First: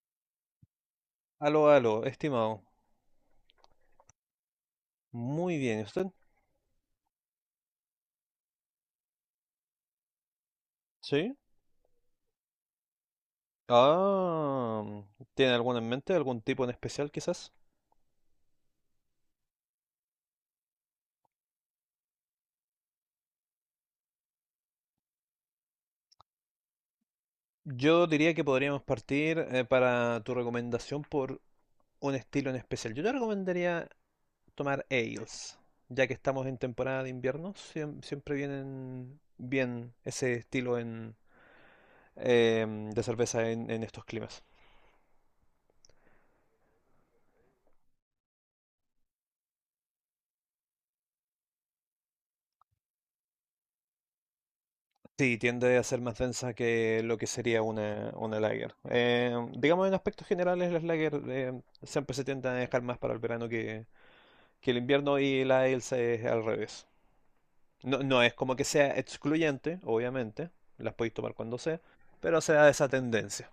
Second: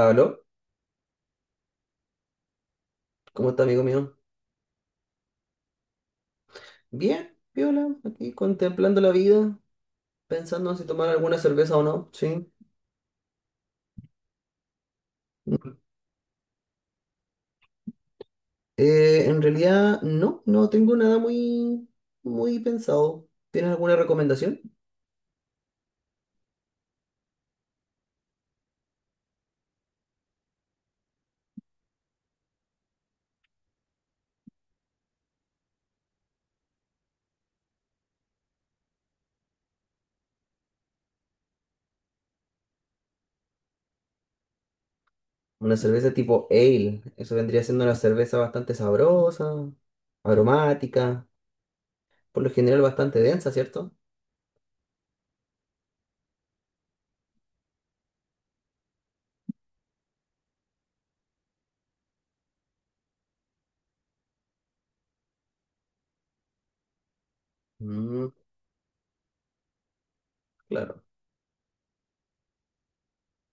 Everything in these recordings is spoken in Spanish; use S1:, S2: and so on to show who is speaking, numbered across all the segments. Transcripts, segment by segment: S1: Aló,
S2: Aló, aló, estimado.
S1: ¿cómo está, amigo mío?
S2: Muy bien, ¿y usted?
S1: Bien, Viola, aquí contemplando la vida, pensando en si tomar
S2: ¿Sí?
S1: alguna cerveza o no, sí.
S2: Ah, ¿tiene
S1: Mm.
S2: alguno en mente? ¿Algún tipo en especial, quizás?
S1: En realidad, no tengo nada muy, muy pensado. ¿Tienes alguna recomendación?
S2: Yo diría que podríamos partir para tu recomendación por un estilo en especial. Yo te recomendaría tomar ales, ya que estamos en temporada de invierno, siempre vienen bien ese estilo de cerveza en estos climas.
S1: Una cerveza tipo ale, eso vendría siendo una cerveza bastante sabrosa, aromática, por lo general bastante densa, ¿cierto?
S2: Sí, tiende a ser más densa que lo que sería una lager. Digamos, en aspectos generales, las lager siempre se tienden a dejar más para el verano que el invierno y la Elsa es al revés. No, no
S1: Mm,
S2: es como que sea excluyente, obviamente, las
S1: claro,
S2: podéis tomar cuando sea, pero se da esa tendencia.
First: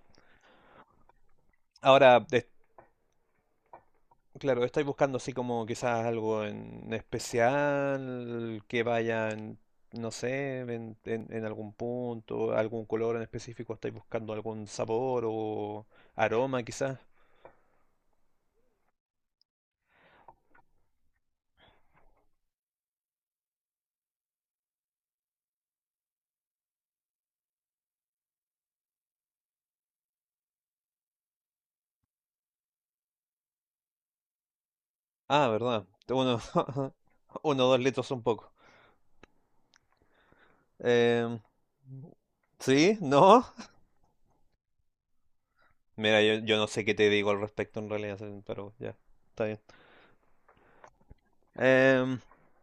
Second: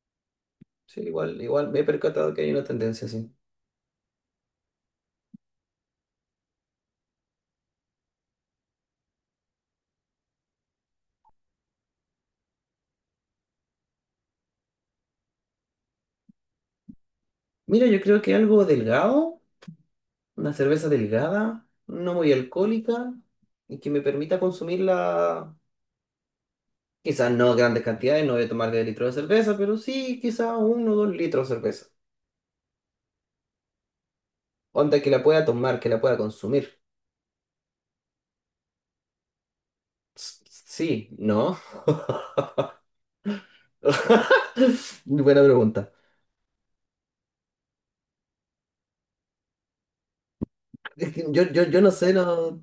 S1: sí, igual, igual me he
S2: Ahora,
S1: percatado que hay una tendencia así.
S2: claro, estáis buscando así como quizás algo en especial que vaya no sé, en algún punto, algún color en específico, estáis buscando algún sabor o aroma quizás.
S1: Mira, yo creo que algo delgado. Una cerveza delgada, no muy alcohólica y que me permita consumirla, quizás no grandes cantidades, no voy a tomar de litros de cerveza, pero sí quizás uno o dos litros de cerveza. Onda que la pueda
S2: Ah,
S1: tomar,
S2: verdad.
S1: que la pueda
S2: Uno,
S1: consumir.
S2: uno o dos litros son poco.
S1: Sí,
S2: Em,
S1: ¿no?
S2: ¿Sí? ¿No?
S1: Buena pregunta.
S2: Mira, yo no sé qué te digo al respecto en realidad, pero ya, está bien.
S1: Es que yo no sé,
S2: Em,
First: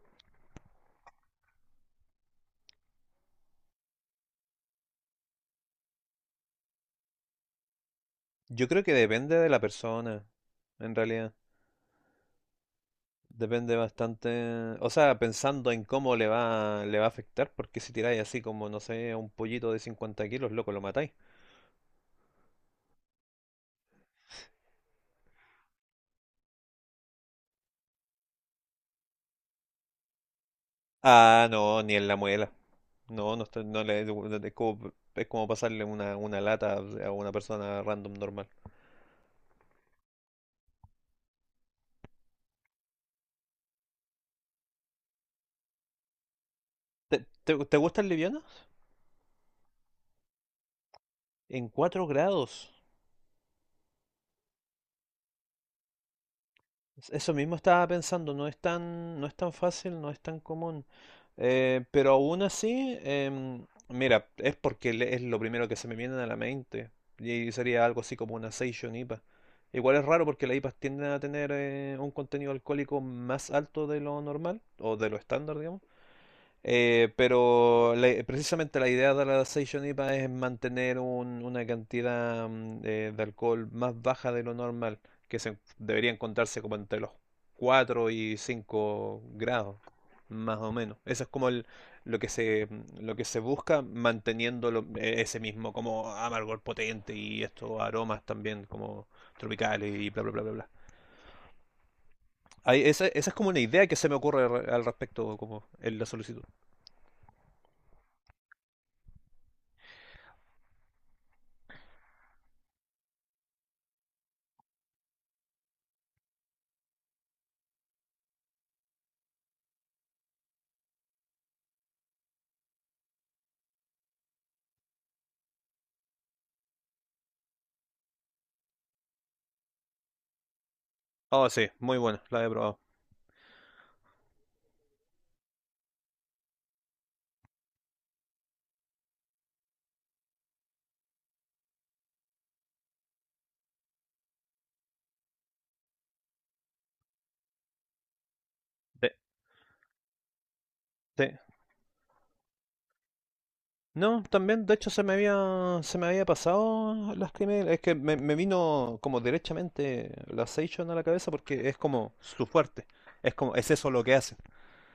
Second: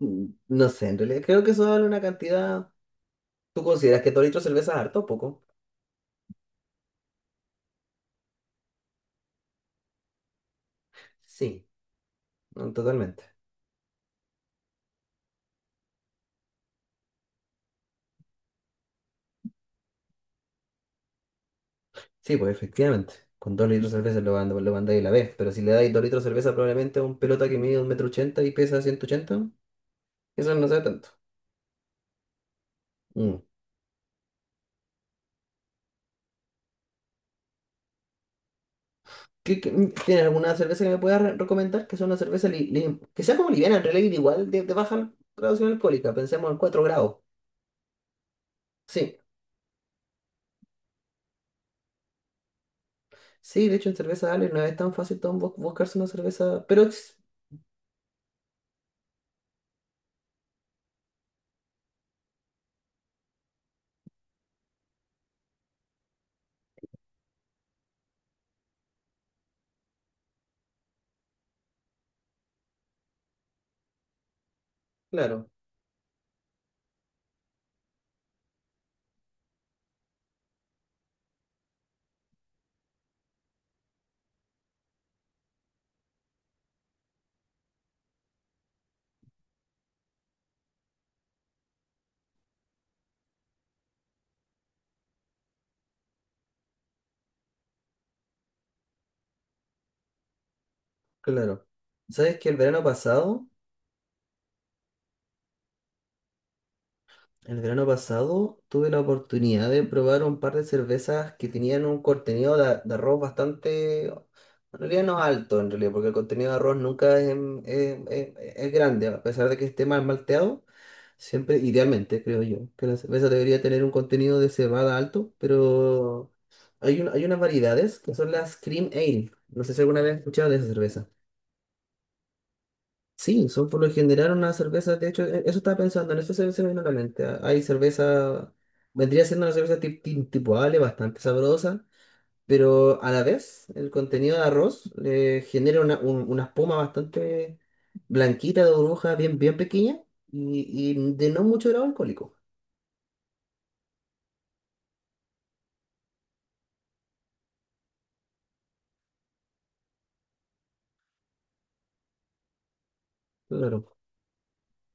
S1: no sé, en realidad creo que eso vale una cantidad. ¿Tú consideras que dos litros de cerveza es harto o poco?
S2: yo creo que depende de la persona, en realidad.
S1: Sí, no, totalmente.
S2: Depende bastante, o sea, pensando en cómo le va a afectar, porque si tiráis así como, no sé, a un pollito de 50 kilos, loco, lo matáis.
S1: Sí, pues efectivamente. Con dos litros de cerveza lo, lo mandáis a la vez. Pero si le dais dos litros de cerveza probablemente a un pelota que mide un metro ochenta y pesa 180 eso no sea tanto.
S2: Ah, no, ni en la muela. No,
S1: Mm.
S2: no, no, es como pasarle una lata a una persona random normal.
S1: ¿ Tiene alguna cerveza que me puedas recomendar? Que sea una cerveza que sea como liviana, en realidad igual de baja graduación alcohólica. Pensemos en cuatro grados.
S2: ¿Te, te gustan livianas?
S1: Sí,
S2: En 4 grados.
S1: sí, de hecho en cerveza Ale no es tan fácil tan buscarse una cerveza. Pero es-
S2: Eso mismo estaba pensando, no es no es tan fácil, no es tan común. Pero aún así, mira, es porque es lo primero que se me viene a la mente. Y sería algo así como una Session IPA. Igual es raro porque las IPAs tienden a tener un contenido alcohólico más alto de lo normal, o de lo
S1: claro,
S2: estándar, digamos. Pero precisamente la idea de la Session IPA es mantener una cantidad de alcohol más baja de lo normal, debería encontrarse como entre los 4 y 5 grados, más o menos. Eso es como lo lo que se busca manteniendo ese mismo como amargor potente y estos aromas también como tropicales y bla bla bla bla bla.
S1: claro. ¿Sabes que el verano
S2: Esa es
S1: pasado
S2: como una idea que se me ocurre al respecto como en la solicitud.
S1: Tuve la oportunidad de probar un par de cervezas que tenían un contenido de arroz bastante, en realidad no alto en realidad, porque el contenido de arroz nunca es, es grande, a pesar de que esté mal malteado, siempre, idealmente creo yo, que la cerveza debería tener un contenido de cebada alto, pero hay, hay unas variedades que son las Cream Ale, no sé si alguna vez has escuchado de esa cerveza.
S2: Oh, sí, muy buena, la he probado.
S1: Sí, son por lo general unas cervezas, de hecho, eso estaba pensando, en eso se, se me vino a la mente. Ah, hay cerveza, vendría siendo una cerveza tipo Ale, bastante sabrosa, pero a la vez el contenido de arroz le genera una, una espuma bastante blanquita de
S2: Sí,
S1: burbuja, bien, bien pequeña y de
S2: sí.
S1: no mucho grado alcohólico.
S2: No, también, de hecho, se me había pasado las primeras. Es que me vino como derechamente la Seishon a la cabeza porque es como su fuerte. Es como, es
S1: Claro,
S2: eso lo que hace.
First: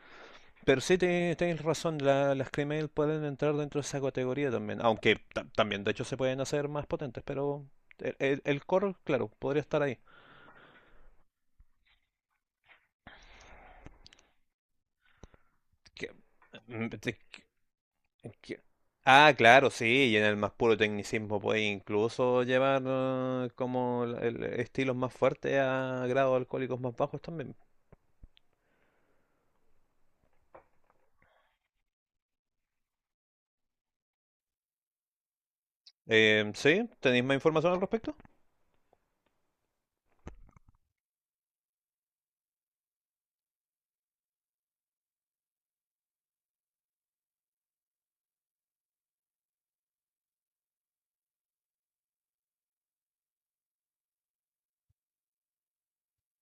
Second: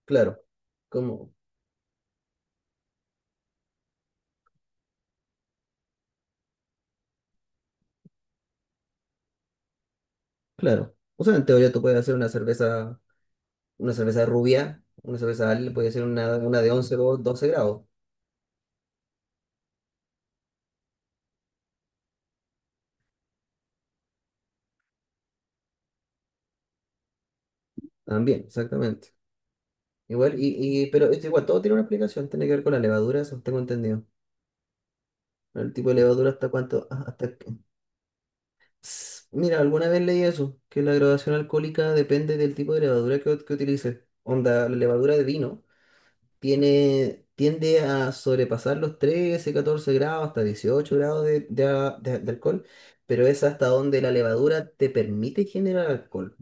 S1: claro,
S2: Pero sí,
S1: como,
S2: tienes razón, las Cremail pueden entrar dentro de esa categoría también. Aunque también, de hecho, se pueden hacer más potentes, pero el core, claro, podría estar ahí.
S1: claro. O sea, en teoría tú puedes hacer una cerveza rubia, una cerveza Ale, puede ser
S2: que-
S1: una de
S2: mm,
S1: 11 o 12 grados,
S2: que- Ah, claro, sí, y en el más puro tecnicismo puede incluso llevar como estilos más fuertes a grados alcohólicos más bajos también.
S1: también, exactamente. Igual, y, pero esto igual todo tiene una explicación, tiene que ver con la levadura, eso tengo entendido. El tipo de levadura hasta cuánto,
S2: ¿Sí?
S1: ah,
S2: ¿Tenéis
S1: hasta
S2: más
S1: que-
S2: información al respecto?
S1: Ss, mira, alguna vez leí eso, que la graduación alcohólica depende del tipo de levadura que utilices. Onda, la levadura de vino tiene, tiende a sobrepasar los 13 14 grados, hasta 18 grados de, de alcohol, pero es hasta donde la levadura te permite generar alcohol.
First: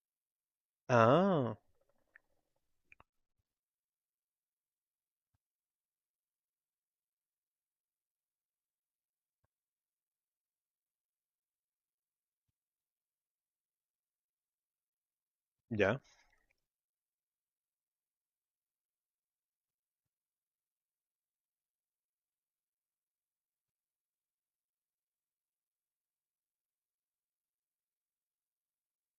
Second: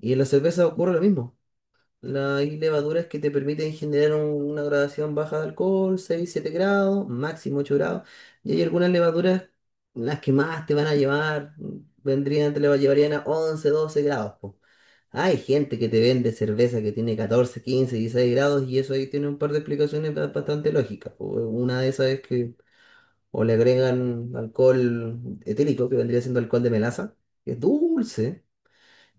S1: Y en la cerveza ocurre lo mismo.
S2: Ah,
S1: Hay levaduras que te permiten generar una gradación baja de alcohol, 6 7 grados, máximo 8 grados. Y hay algunas levaduras, las que más te van a llevar, vendrían, te le llevarían a 11, 12 grados. Po. Hay gente que te
S2: ya,
S1: vende cerveza que tiene 14, 15, 16 grados y eso ahí tiene un par de explicaciones bastante lógicas. Po. Una de esas es que o le agregan alcohol etílico, que vendría siendo alcohol de melaza, que es dulce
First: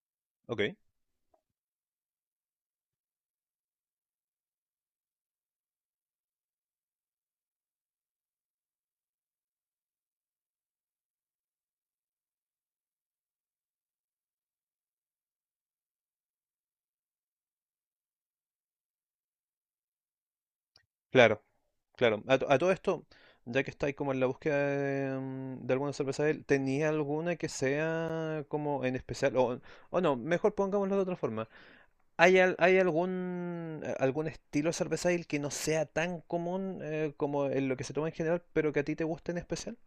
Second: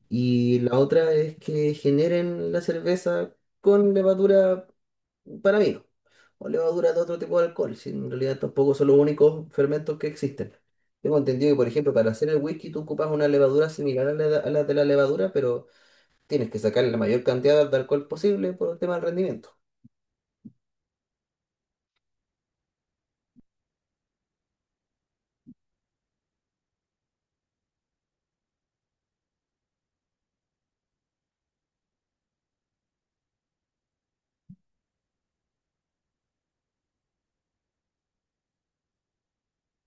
S1: y
S2: ok.
S1: la otra es que generen la cerveza con levadura para vino o levadura de otro tipo de alcohol, si en realidad tampoco son los únicos fermentos que existen. Tengo entendido que, por ejemplo, para hacer el whisky tú ocupas una levadura similar a la de la levadura, pero tienes que sacarle la mayor cantidad de alcohol posible por el tema del rendimiento.
S2: Claro, claro. A todo esto, ya que estáis como en la búsqueda de, de alguna cerveza, ¿tenía alguna que sea como en especial? O no, mejor pongámoslo de otra forma. ¿Hay, hay algún, algún estilo cervecil que no sea tan común como en lo que se toma en general, pero que a ti te guste en especial?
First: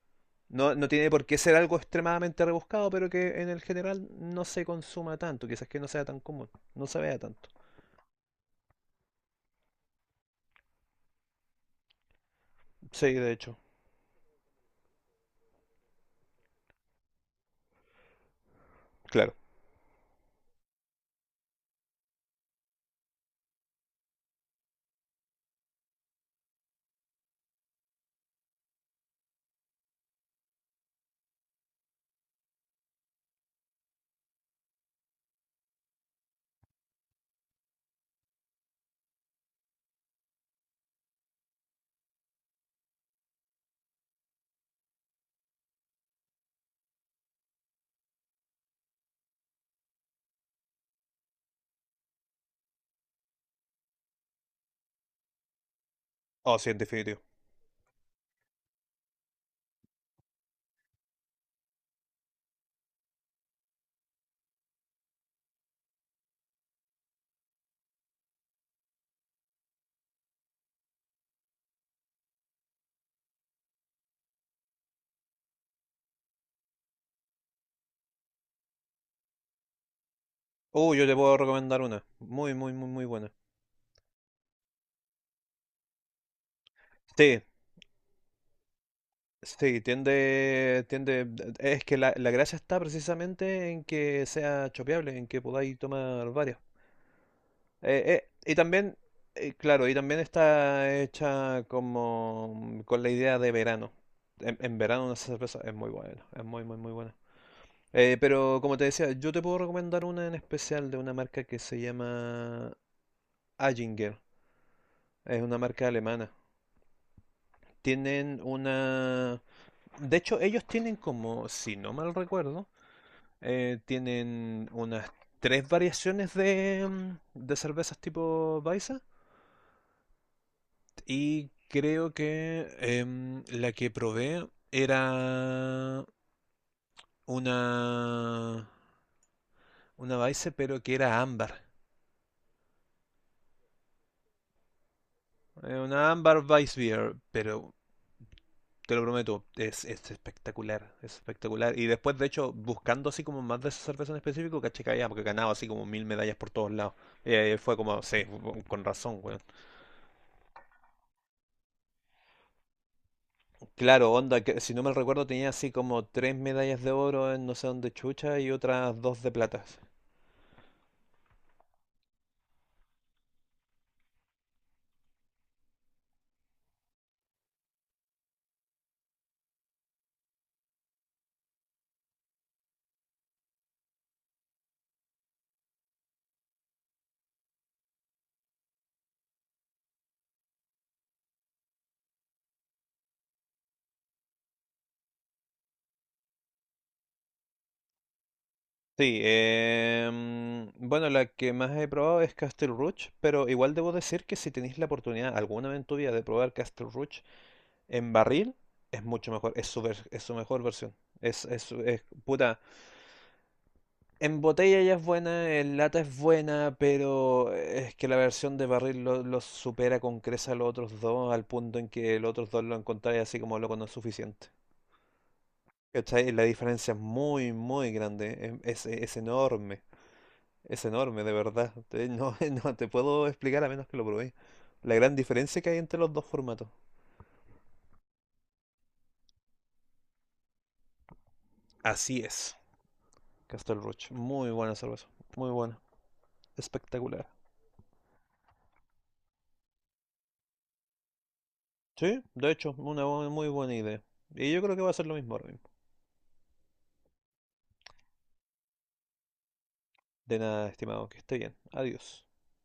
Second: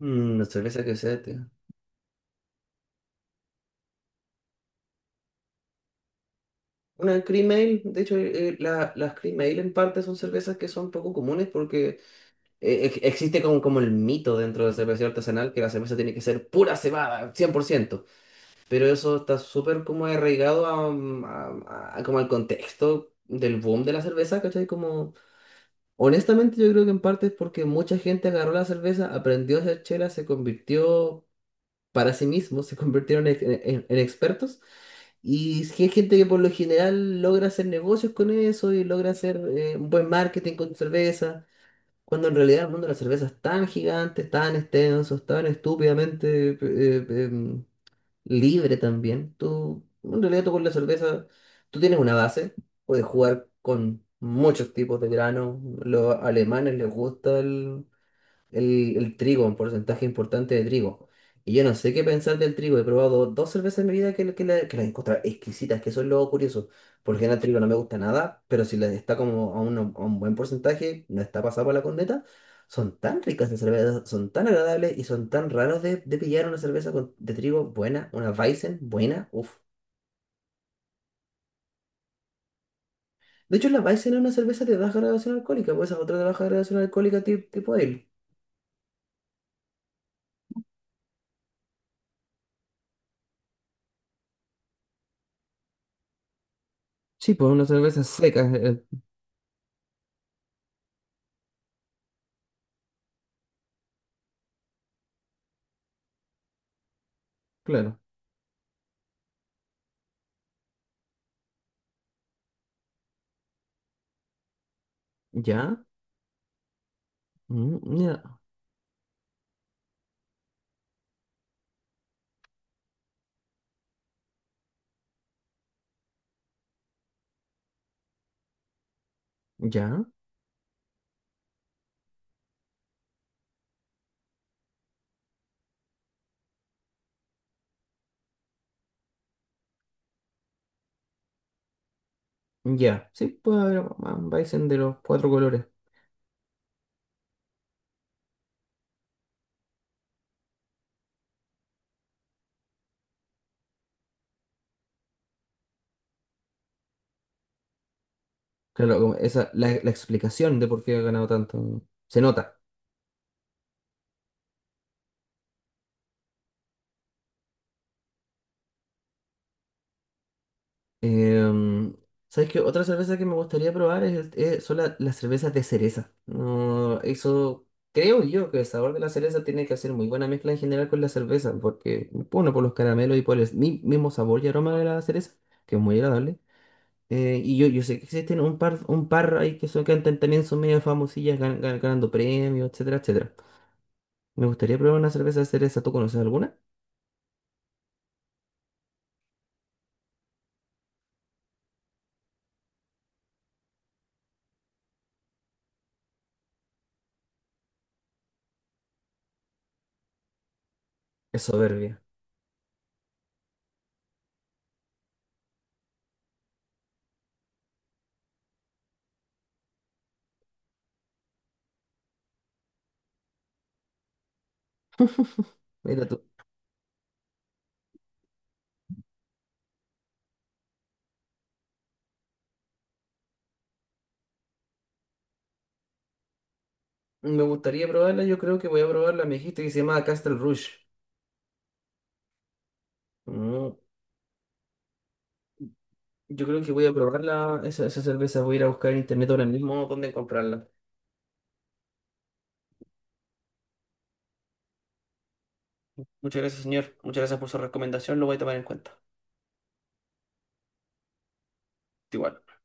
S1: Mm, la
S2: No,
S1: cerveza
S2: no
S1: que
S2: tiene
S1: sea,
S2: por qué
S1: tío.
S2: ser algo extremadamente rebuscado, pero que en el general no se consuma tanto, quizás que no sea tan común, no se vea
S1: Una
S2: tanto.
S1: cream ale, de hecho, las cream ale en parte son cervezas que son poco comunes porque
S2: Sí, de
S1: existe
S2: hecho,
S1: como, como el mito dentro del cervecero artesanal que la cerveza tiene que ser pura cebada, cien por ciento, pero eso
S2: claro.
S1: está súper como arraigado a, mm, a como al contexto del boom de la cerveza, ¿cachai? Como, honestamente yo creo que en parte es porque mucha gente agarró la cerveza, aprendió a hacer chela, se convirtió para sí mismo, se convirtieron en, en expertos y sí hay gente que por lo general logra hacer negocios con eso y logra hacer un buen marketing con cerveza cuando en realidad el mundo de la cerveza es tan gigante, tan extenso, es tan estúpidamente libre también. Tú, en realidad tú con la cerveza, tú tienes una base, puedes jugar con muchos tipos de granos. Los
S2: Oh, sí,
S1: alemanes
S2: en
S1: les
S2: definitivo.
S1: gusta el trigo, un porcentaje importante de trigo. Y yo no sé qué pensar del trigo. He probado dos cervezas en mi vida que, que las encuentro exquisitas, que eso es lo curioso. Porque el trigo no me gusta nada, pero si les está como a un buen porcentaje, no está pasado por la corneta. Son tan ricas las cervezas, son tan agradables y son tan raros de pillar una cerveza de trigo buena, una Weizen buena, uff.
S2: Yo te puedo recomendar una, muy, muy, muy, muy buena.
S1: De hecho, la Weizen es una cerveza de baja graduación alcohólica, pues esa es otra de baja graduación alcohólica
S2: Sí,
S1: tipo, tipo ale.
S2: sí, tiende, es que la gracia está precisamente en que sea chopeable, en que podáis tomar varias.
S1: Sí, pues una cerveza seca,
S2: Y también, claro, y también está hecha como con la idea de verano. En verano una cerveza es muy buena, es muy, muy, muy buena.
S1: claro.
S2: Pero como te decía, yo te puedo recomendar una en especial de una marca que se llama Aginger. Es una
S1: ¿Ya?
S2: marca alemana.
S1: Mm, ya,
S2: Tienen una... De hecho, ellos tienen como, si no mal recuerdo, tienen unas tres variaciones de, de cervezas tipo Baiza.
S1: ya,
S2: Y creo que la que probé era una, una Baiza, pero que era ámbar.
S1: ya. Sí, puede haber un Bison de los cuatro colores.
S2: Una ámbar Weiss beer pero te lo prometo, es espectacular. Es espectacular. Y después, de hecho, buscando así como más de esa cerveza en específico, caché que había porque ganaba así como 1000 medallas por todos lados. Y ahí fue como, sí, con
S1: Claro, como
S2: razón, weón.
S1: esa, la explicación de por qué ha ganado tanto se nota.
S2: Claro, onda, que si no me recuerdo tenía así como tres medallas de oro en no sé dónde chucha y otras dos de platas.
S1: Em, ¿sabes qué? Otra cerveza que me gustaría probar es, son las cervezas de cereza. No, eso creo yo que el sabor de la cereza tiene que hacer muy buena mezcla en general con la cerveza, porque, bueno, por los caramelos y por el mismo sabor y aroma de la cereza, que es muy agradable. Y yo, yo sé que existen un par ahí que son, que cantan también, son medio famosillas ganando premios, etcétera, etcétera. Me gustaría probar una cerveza cereza. ¿Tú conoces alguna?
S2: Sí, bueno, la que más he probado es Castle Rouge, pero igual debo decir que si tenéis la oportunidad alguna vez en tu vida de probar Castle Rouge en barril, es mucho mejor, es su mejor versión.
S1: Es soberbia.
S2: Puta, en botella ya es buena, en lata es buena, pero es que la versión de barril los supera con creces a los otros dos, al punto en que los otros dos lo encontráis así como loco no es suficiente.
S1: Mira tú.
S2: ¿Cachai? La diferencia es muy, muy grande, es enorme, de verdad. No, no te puedo explicar a menos que lo probéis. La gran diferencia que hay entre los dos formatos.
S1: Me gustaría probarla, yo creo que voy a probarla. Me dijiste que se llama Castle Rouge.
S2: Así es.
S1: Mm,
S2: Castel Roche, muy buena cerveza, muy buena,
S1: yo creo que voy a
S2: espectacular.
S1: probarla, esa cerveza. Voy a ir a buscar en internet ahora mismo dónde comprarla.
S2: Sí, de hecho, una muy buena idea. Y yo creo que va a ser lo mismo ahora mismo.
S1: Muchas gracias, señor. Muchas gracias por su recomendación. Lo voy a tomar en cuenta.
S2: De nada, estimado, que esté bien. Adiós.
S1: Igual.